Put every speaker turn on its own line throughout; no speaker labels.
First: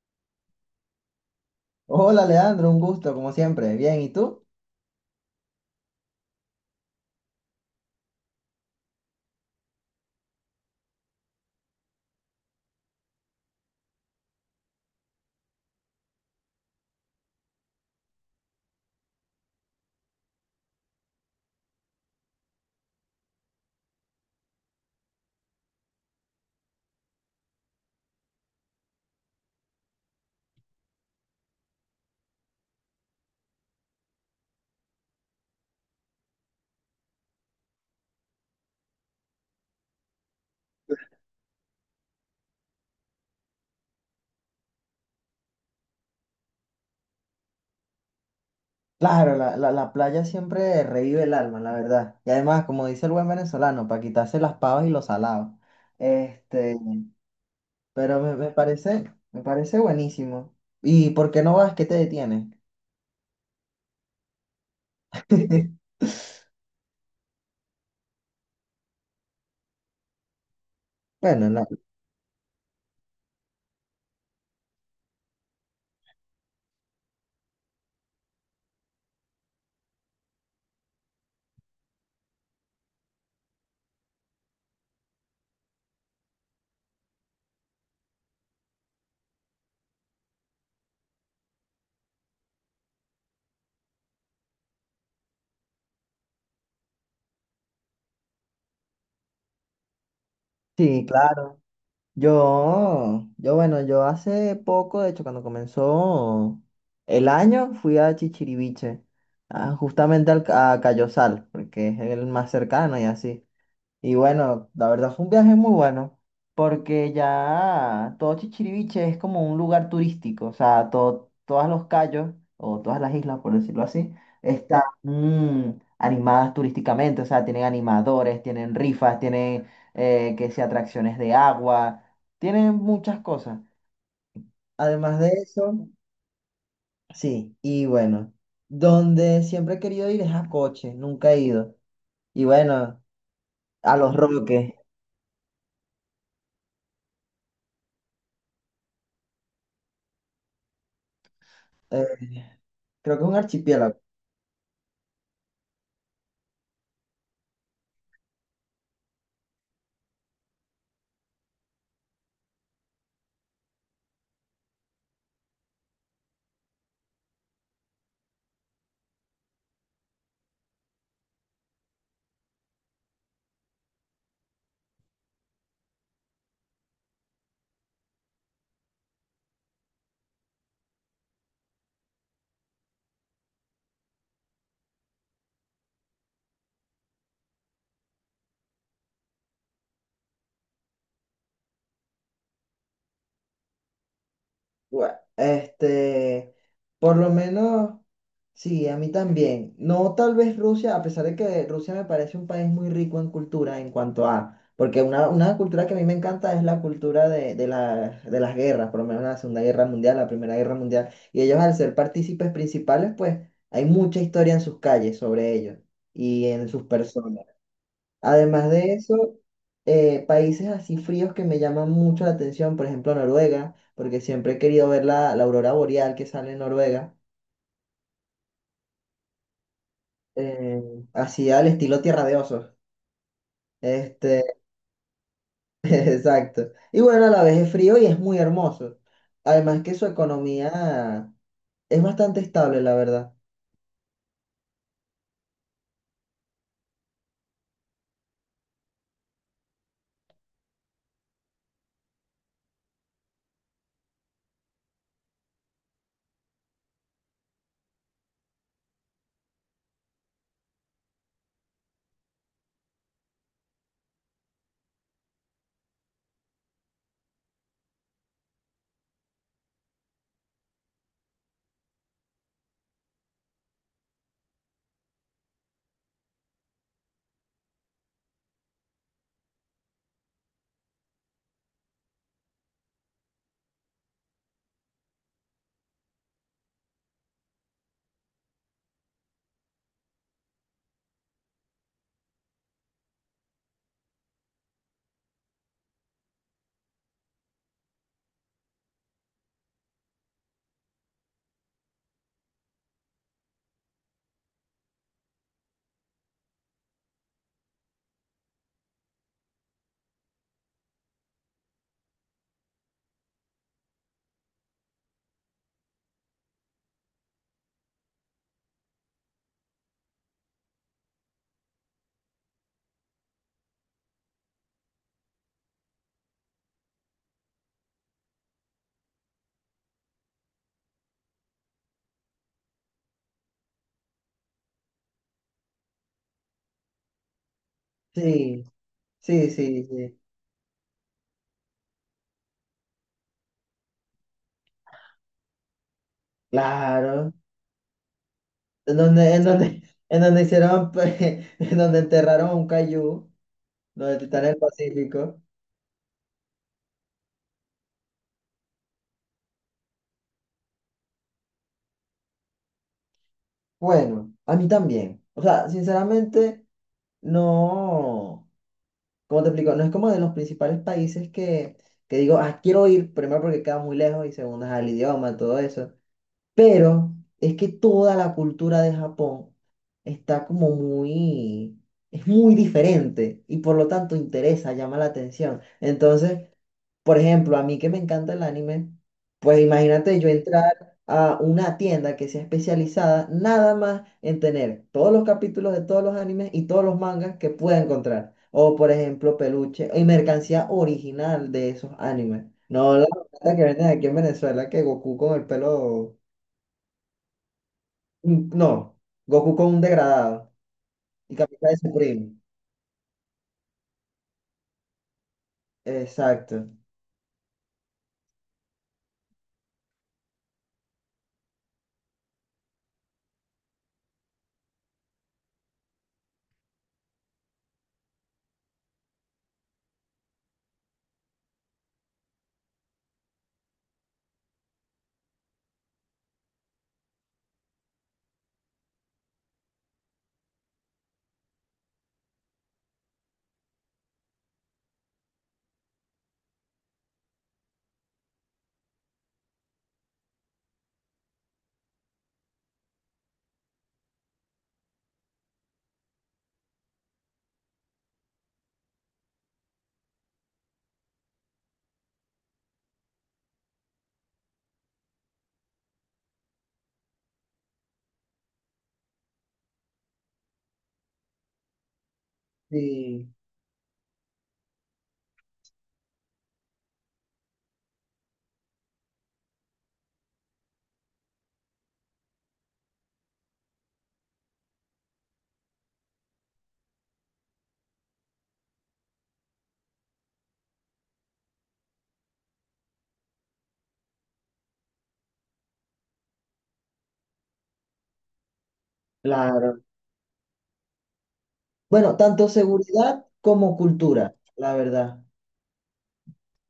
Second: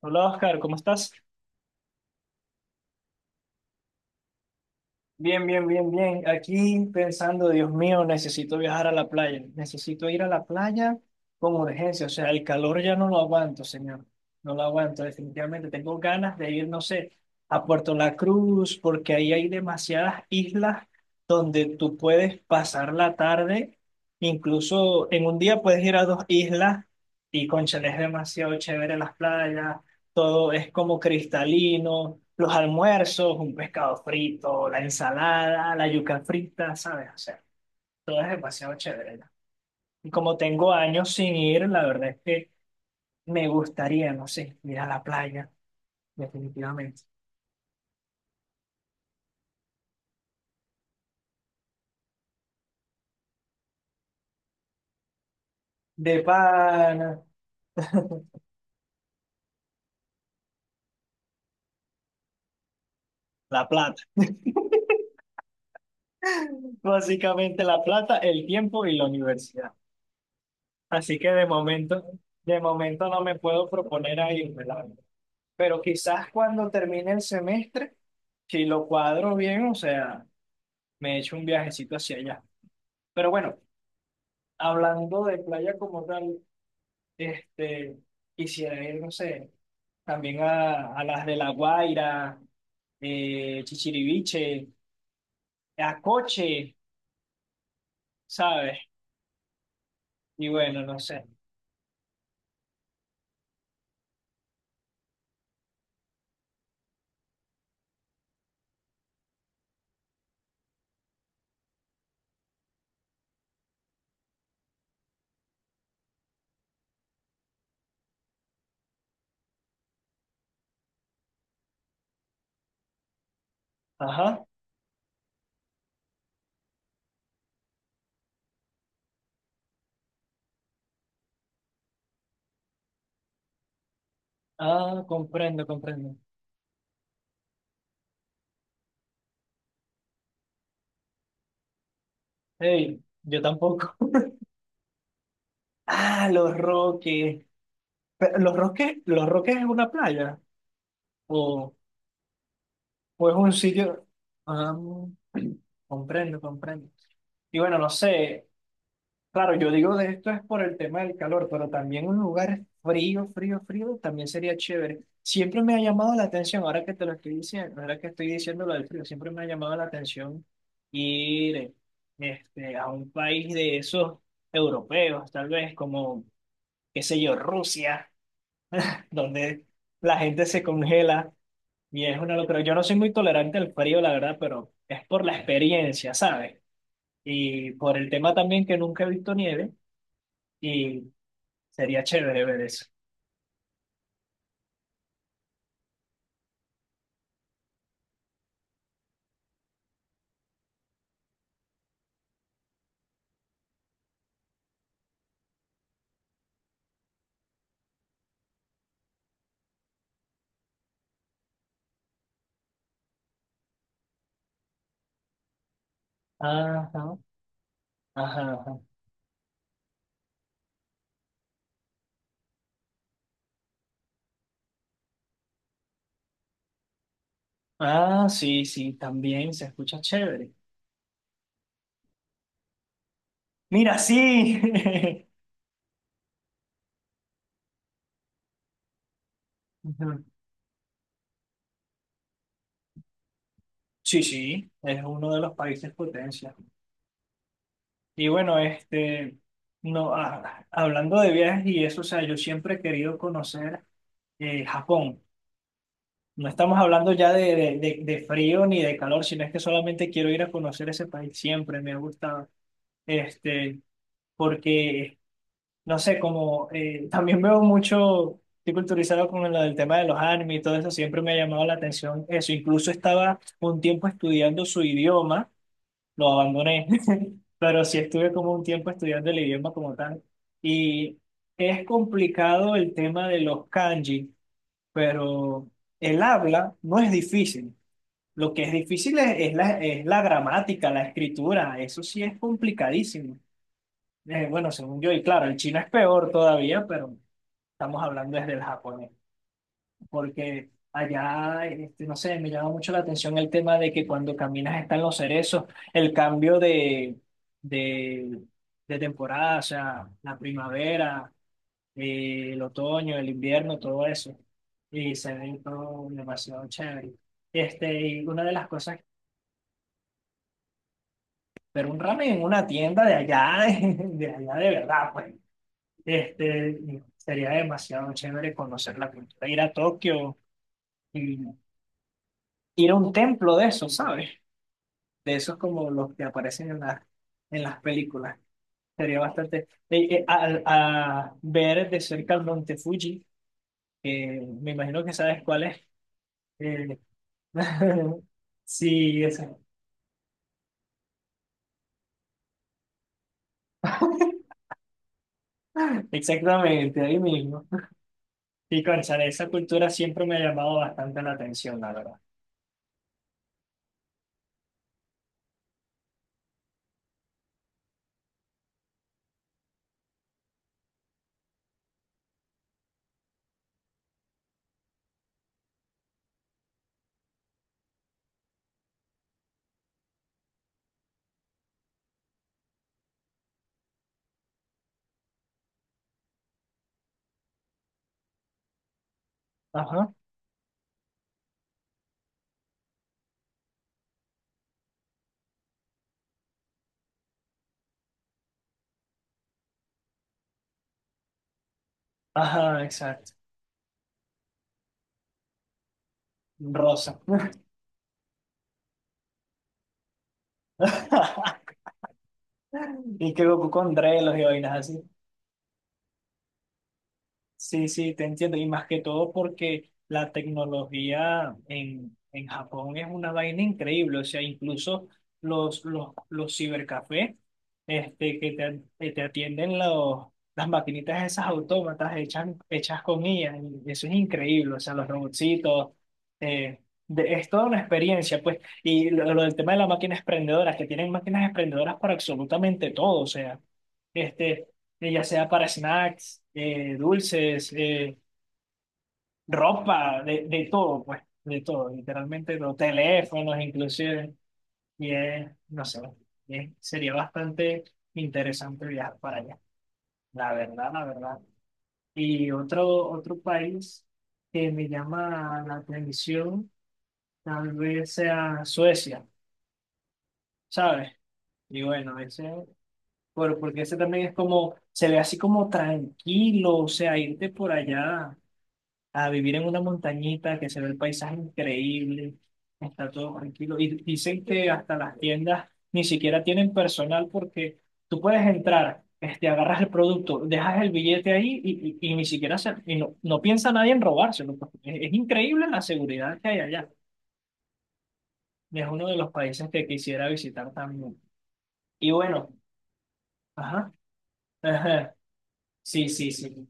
Hola Oscar, ¿cómo estás?
Hola Leandro, un gusto, como siempre. Bien, ¿y tú?
Bien, bien, bien, bien. Aquí pensando, Dios mío, necesito viajar a la playa. Necesito ir a la playa con urgencia. O sea, el calor ya no lo aguanto, señor. No lo aguanto, definitivamente. Tengo ganas de ir, no sé, a Puerto La Cruz, porque ahí hay demasiadas islas donde tú puedes pasar la tarde. Incluso en un día puedes ir a dos islas y, cónchale, es demasiado chévere las playas. Todo es como cristalino, los almuerzos, un pescado frito, la ensalada, la yuca frita, ¿sabes? O sea, todo es demasiado chévere, ¿no? Y como tengo años sin ir, la verdad es que me gustaría, no sé, ir a la playa, definitivamente.
Claro, la playa siempre revive el alma, la verdad. Y además, como dice el buen venezolano, para quitarse las pavas y los salados.
De
Este,
pana,
pero me parece, me parece buenísimo. ¿Y por qué no vas? ¿Qué te detiene?
la plata. Básicamente la plata, el tiempo y la universidad. Así que
Bueno, la-
de momento no me puedo proponer a irme, la verdad. Pero quizás cuando termine el semestre, si lo cuadro bien, o sea, me echo un viajecito hacia allá. Pero bueno, hablando de playa como tal, este, quisiera ir, no sé, también a las de La Guaira, Chichiriviche, a Coche, ¿sabes? Y bueno, no
sí,
sé.
claro. Bueno, yo hace poco, de hecho, cuando comenzó el año, fui a Chichiriviche, a- justamente al, ca- a Cayosal, porque es el más cercano y así. Y bueno, la verdad fue un viaje muy bueno, porque ya todo Chichiriviche es como un lugar turístico, o sea, todo, todos los cayos, o todas las islas, por decirlo así,
Ajá.
están animadas turísticamente, o sea, tienen animadores, tienen rifas, tienen, que sea atracciones de agua, tienen muchas cosas.
Ah,
Además de
comprendo,
eso,
comprendo.
sí, y bueno, donde siempre he querido ir es a Coche, nunca he ido. Y
Hey,
bueno,
yo tampoco.
a Los Roques,
Ah, Los Roques. Pero, ¿Los Roques, Los Roques es una playa? ¿O?
eh, creo que es
¿O es
un
un
archipiélago.
sitio? Ah, comprendo, comprendo. Y bueno, no sé. Claro, yo digo de esto es por el tema del calor, pero también un lugar frío, frío, frío también sería chévere. Siempre me ha llamado la atención, ahora que te lo estoy diciendo, ahora que estoy diciendo lo del frío, siempre me ha llamado la atención ir, a un país de esos europeos, tal vez como, qué sé yo, Rusia, donde la gente se congela. Y es una locura. Yo no soy muy tolerante al frío, la verdad, pero es por la experiencia, ¿sabes? Y por el tema también que nunca he visto nieve y sería chévere ver eso.
Bueno, por lo menos, sí, a mí también. No tal vez Rusia, a pesar de que Rusia me parece un país muy rico en cultura en cuanto a, porque una cultura que a mí me encanta es la cultura de, la- de las guerras, por lo menos la Segunda Guerra Mundial, la Primera Guerra Mundial, y ellos al ser partícipes principales, pues hay mucha historia en sus calles sobre ellos y en sus
Ajá,
personas.
ajá,
Además
ajá.
de eso, países así fríos que me llaman mucho la atención, por ejemplo Noruega, porque siempre he querido ver la aurora boreal que sale en Noruega,
Ah, sí, sí, también se escucha chévere.
eh, así al estilo Tierra de Osos.
Mira,
Este,
sí.
exacto. Y bueno, a la vez es frío y es muy hermoso. Además que su
Ujú.
economía es bastante estable, la verdad.
Sí, sí, es uno de los países potencia. Y bueno, no, ah, hablando de viajes y eso, o sea, yo siempre he querido conocer, Japón. No estamos hablando ya de, de frío ni de calor, sino es que solamente quiero ir a conocer ese país, siempre me ha gustado. Este, porque, no sé, como también veo mucho, estoy culturizado con lo del tema de los anime y todo eso, siempre me ha llamado la atención eso. Incluso estaba un tiempo estudiando su idioma, lo abandoné, pero sí estuve como un tiempo estudiando el idioma como tal. Y es complicado el tema de los kanji, pero el habla no es difícil. Lo que es difícil es la gramática, la escritura, eso sí es complicadísimo. Bueno, según yo, y claro, el chino es peor todavía, pero estamos hablando desde el japonés, porque allá, no sé, me llama mucho la atención el tema de que cuando caminas están los cerezos, el cambio de, de temporada, o sea, la primavera, el otoño, el invierno, todo eso, y se ve todo demasiado chévere. Este, y una de las cosas. Pero un ramen en una tienda de allá, de allá de verdad, pues. Sería demasiado chévere conocer la cultura, ir a Tokio y ir a un templo de eso, ¿sabes? De esos como los que aparecen en las películas.
Sí,
Sería
sí,
bastante...
sí, sí.
ver de cerca el monte Fuji, que me imagino que sabes cuál es. Eh,
Claro. En
sí,
donde, en donde, en donde hicieron, pues, en donde enterraron a un cayú, donde está en el Pacífico.
exactamente, ahí mismo. Y cónchale, esa cultura siempre me ha llamado bastante la atención, la verdad.
Bueno, a mí también. O sea, sinceramente, no, como te explico, no es como de los principales países que digo, ah, quiero ir, primero porque queda muy lejos y segundo, es al idioma, todo eso. Pero es que toda la cultura de Japón está como muy, es muy diferente y por lo tanto interesa, llama la atención. Entonces, por ejemplo, a mí que me encanta el anime, pues
Ajá.
imagínate yo entrar a una tienda que sea especializada nada más en tener todos los capítulos de todos los animes y todos los mangas que pueda encontrar. O por ejemplo, peluche y mercancía original de esos animes.
Ajá,
No la
exacto.
plata que venden aquí en Venezuela, que Goku con el pelo...
Rosa.
No, Goku con un degradado y Capitán de su primo.
Y que Goku con drelos y vainas así.
Exacto.
Sí, sí, te entiendo. Y más que todo porque la tecnología en Japón es una vaina increíble. O sea, incluso los cibercafés, que te atienden los, las maquinitas esas autómatas hechas, hechas con IA. Y eso es increíble. O sea, los robotcitos. eh, es toda una experiencia, pues. Y lo del tema de las máquinas expendedoras, que tienen máquinas expendedoras para absolutamente todo. O sea. Este, ya sea para snacks, dulces, ropa, de todo, pues, de todo, literalmente, los teléfonos inclusive, y es, no sé, sería bastante interesante viajar para allá, la verdad, la verdad. Y otro, otro país que me llama la atención, tal vez sea Suecia, ¿sabes? Y bueno, ese...
Sí,
Por, porque ese también es como, se ve así como tranquilo, o sea, irte por allá a vivir en una montañita que se ve el paisaje increíble, está todo tranquilo. Y dicen que hasta las tiendas ni siquiera tienen personal porque tú puedes entrar, agarras el producto, dejas el billete ahí y ni siquiera se, y no, no piensa nadie en robárselo, pues. Es increíble la seguridad que hay allá. Es uno de los países
claro.
que quisiera visitar también. Y
Bueno, tanto
bueno,
seguridad como
ajá,
cultura, la
ajá,
verdad.
sí, sí, sí,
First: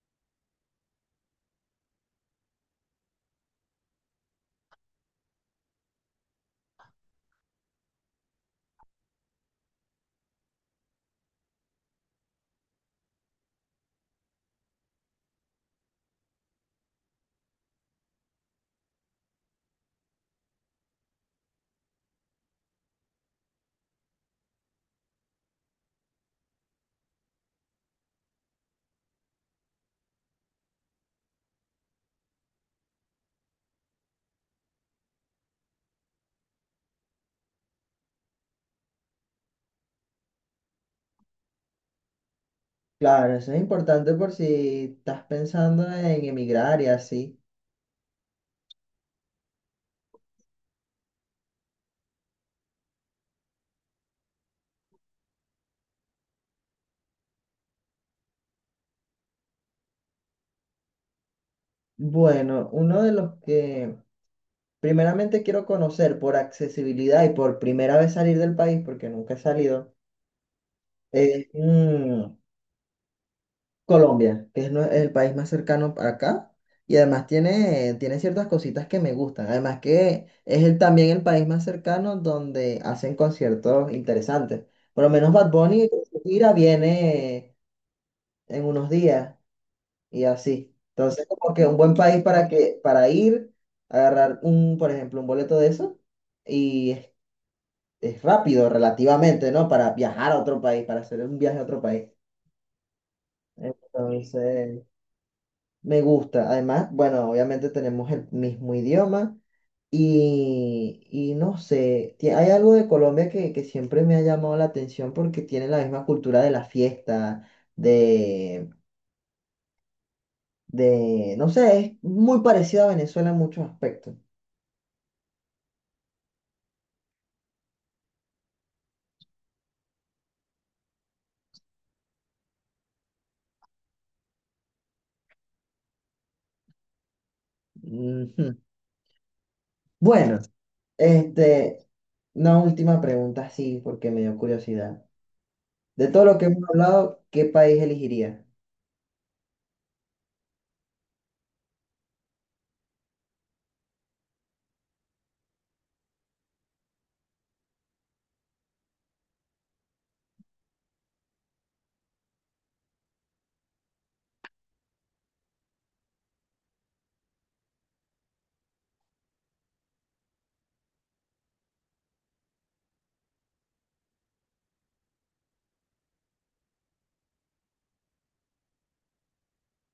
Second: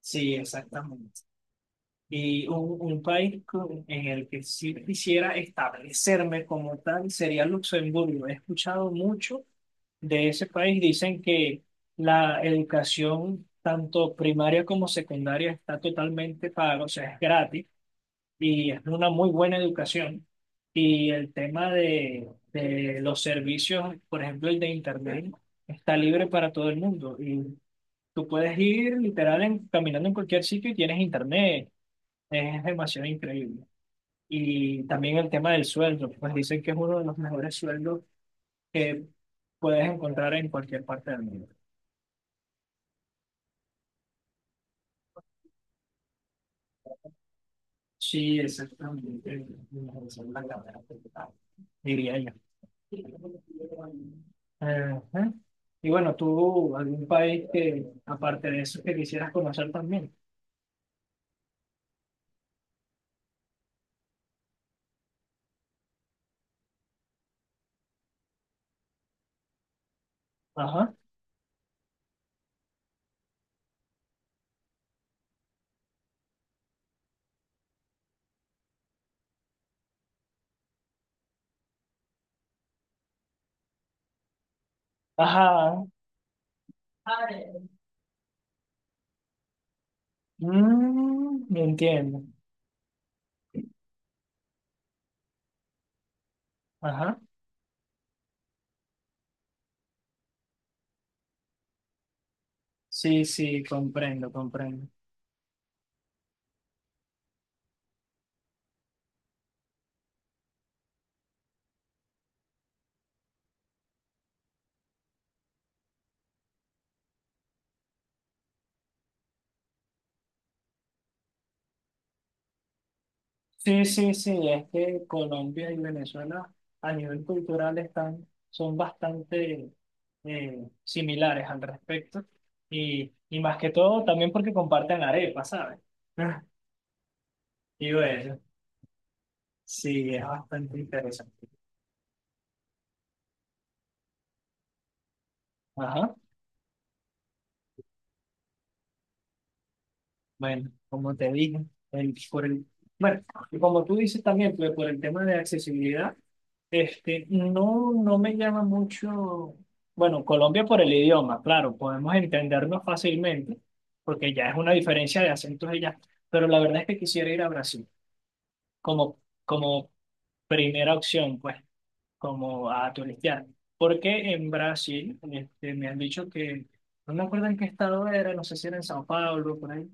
sí, exactamente. Y un país en el que sí quisiera establecerme como tal sería Luxemburgo. He escuchado mucho de ese país. Dicen que la educación, tanto primaria como secundaria, está totalmente paga, o sea, es gratis y es una muy buena educación. Y el tema de los servicios, por ejemplo, el de Internet, está libre para todo el mundo. Y tú puedes ir literal caminando en cualquier sitio y tienes Internet, es demasiado increíble. Y también el tema del sueldo, pues dicen que es uno de los mejores sueldos que puedes encontrar en cualquier parte del mundo.
Claro, eso es importante por si estás pensando en emigrar y así.
Sí, exactamente. El mejor sueldo en la verdad, diría yo. Ajá. Y bueno, tú, algún país que, aparte de eso, que quisieras conocer también.
Bueno, uno de los que primeramente quiero conocer por accesibilidad y por primera vez salir del país, porque nunca he salido,
Ajá.
es Colombia, que es, nue- el país más cercano para acá. Y además tiene, tiene ciertas cositas que me gustan. Además que es el, también el país más cercano donde hacen conciertos interesantes. Por lo menos Bad
Ajá.
Bunny, su gira viene en unos días. Y así. Entonces,
Mm,
como que un buen país
entiendo.
para que, para ir, agarrar un, por ejemplo, un boleto de eso, y
Ajá.
es rápido relativamente, ¿no? Para viajar a otro país, para hacer un viaje a otro país.
Sí, sí, comprendo,
Entonces,
comprendo.
me gusta. Además, bueno, obviamente tenemos el mismo idioma y no sé, ti- hay algo de Colombia que siempre me ha llamado la atención porque tiene la misma cultura de la fiesta, de, de, no sé, es muy parecido a Venezuela en muchos
Sí, sí,
aspectos.
sí, es que Colombia y Venezuela a nivel cultural están, son bastante similares al respecto y más que todo también porque comparten arepa, ¿sabes? Y bueno,
Ujú.
sí, es
Bueno,
bastante interesante.
este, una última pregunta, sí, porque me dio curiosidad. De
Ajá,
todo lo que hemos hablado, ¿qué país elegiría?
bueno, como te dije, por el, bueno, y como tú dices también, pues, por el tema de accesibilidad. No, no me llama mucho, bueno, Colombia por el idioma, claro, podemos entendernos fácilmente, porque ya es una diferencia de acentos y ya, pero la verdad es que quisiera ir a Brasil como, como primera opción, pues, como a turistear, porque en Brasil, me han dicho que, no me acuerdo en qué estado era, no sé si era en Sao Paulo, por ahí,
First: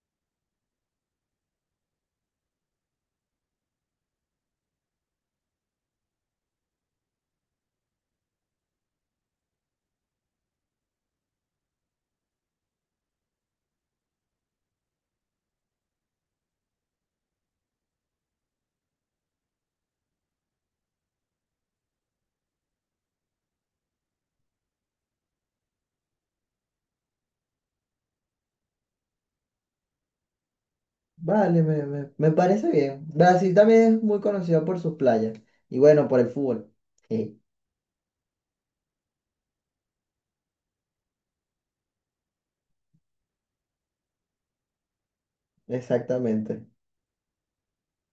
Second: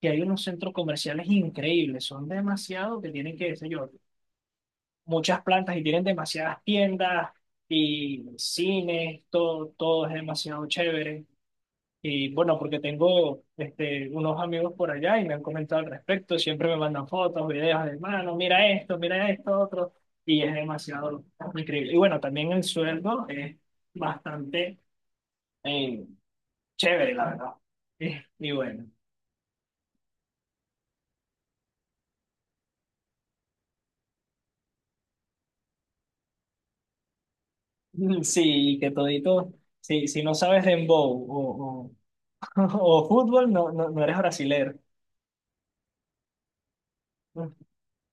que hay unos centros comerciales increíbles, son demasiados que tienen que, qué sé yo, muchas plantas y tienen demasiadas tiendas y cines, todo, todo es demasiado chévere. Y bueno, porque tengo unos amigos por allá y me han comentado al respecto, siempre me mandan fotos, videos de, mano, mira esto, otro, y es demasiado increíble. Y bueno, también el sueldo es bastante eh, chévere, la verdad. Y bueno,
Vale, me parece bien. Brasil también es muy conocido por sus playas y bueno, por el fútbol. Sí,
sí, que todito, sí, si no sabes dembow o, o fútbol, no, no, no eres brasilero.
exactamente.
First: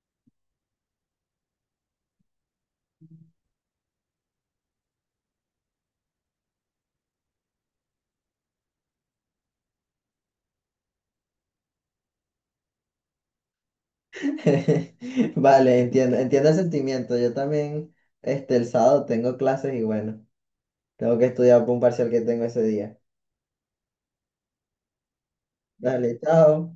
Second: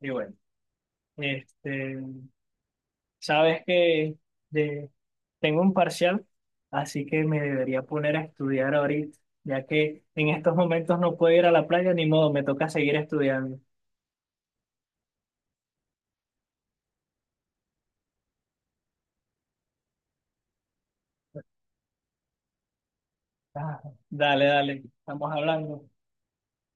Y bueno, este, sabes que de- tengo un parcial, así que me debería poner a estudiar ahorita, ya que en estos momentos no puedo ir a la playa, ni modo, me toca seguir estudiando.
Vale, entiendo, entiendo el sentimiento. Yo también, el sábado tengo clases y bueno, tengo que estudiar para un parcial que tengo ese día.
Ah, dale, dale, estamos hablando.
Dale, chao.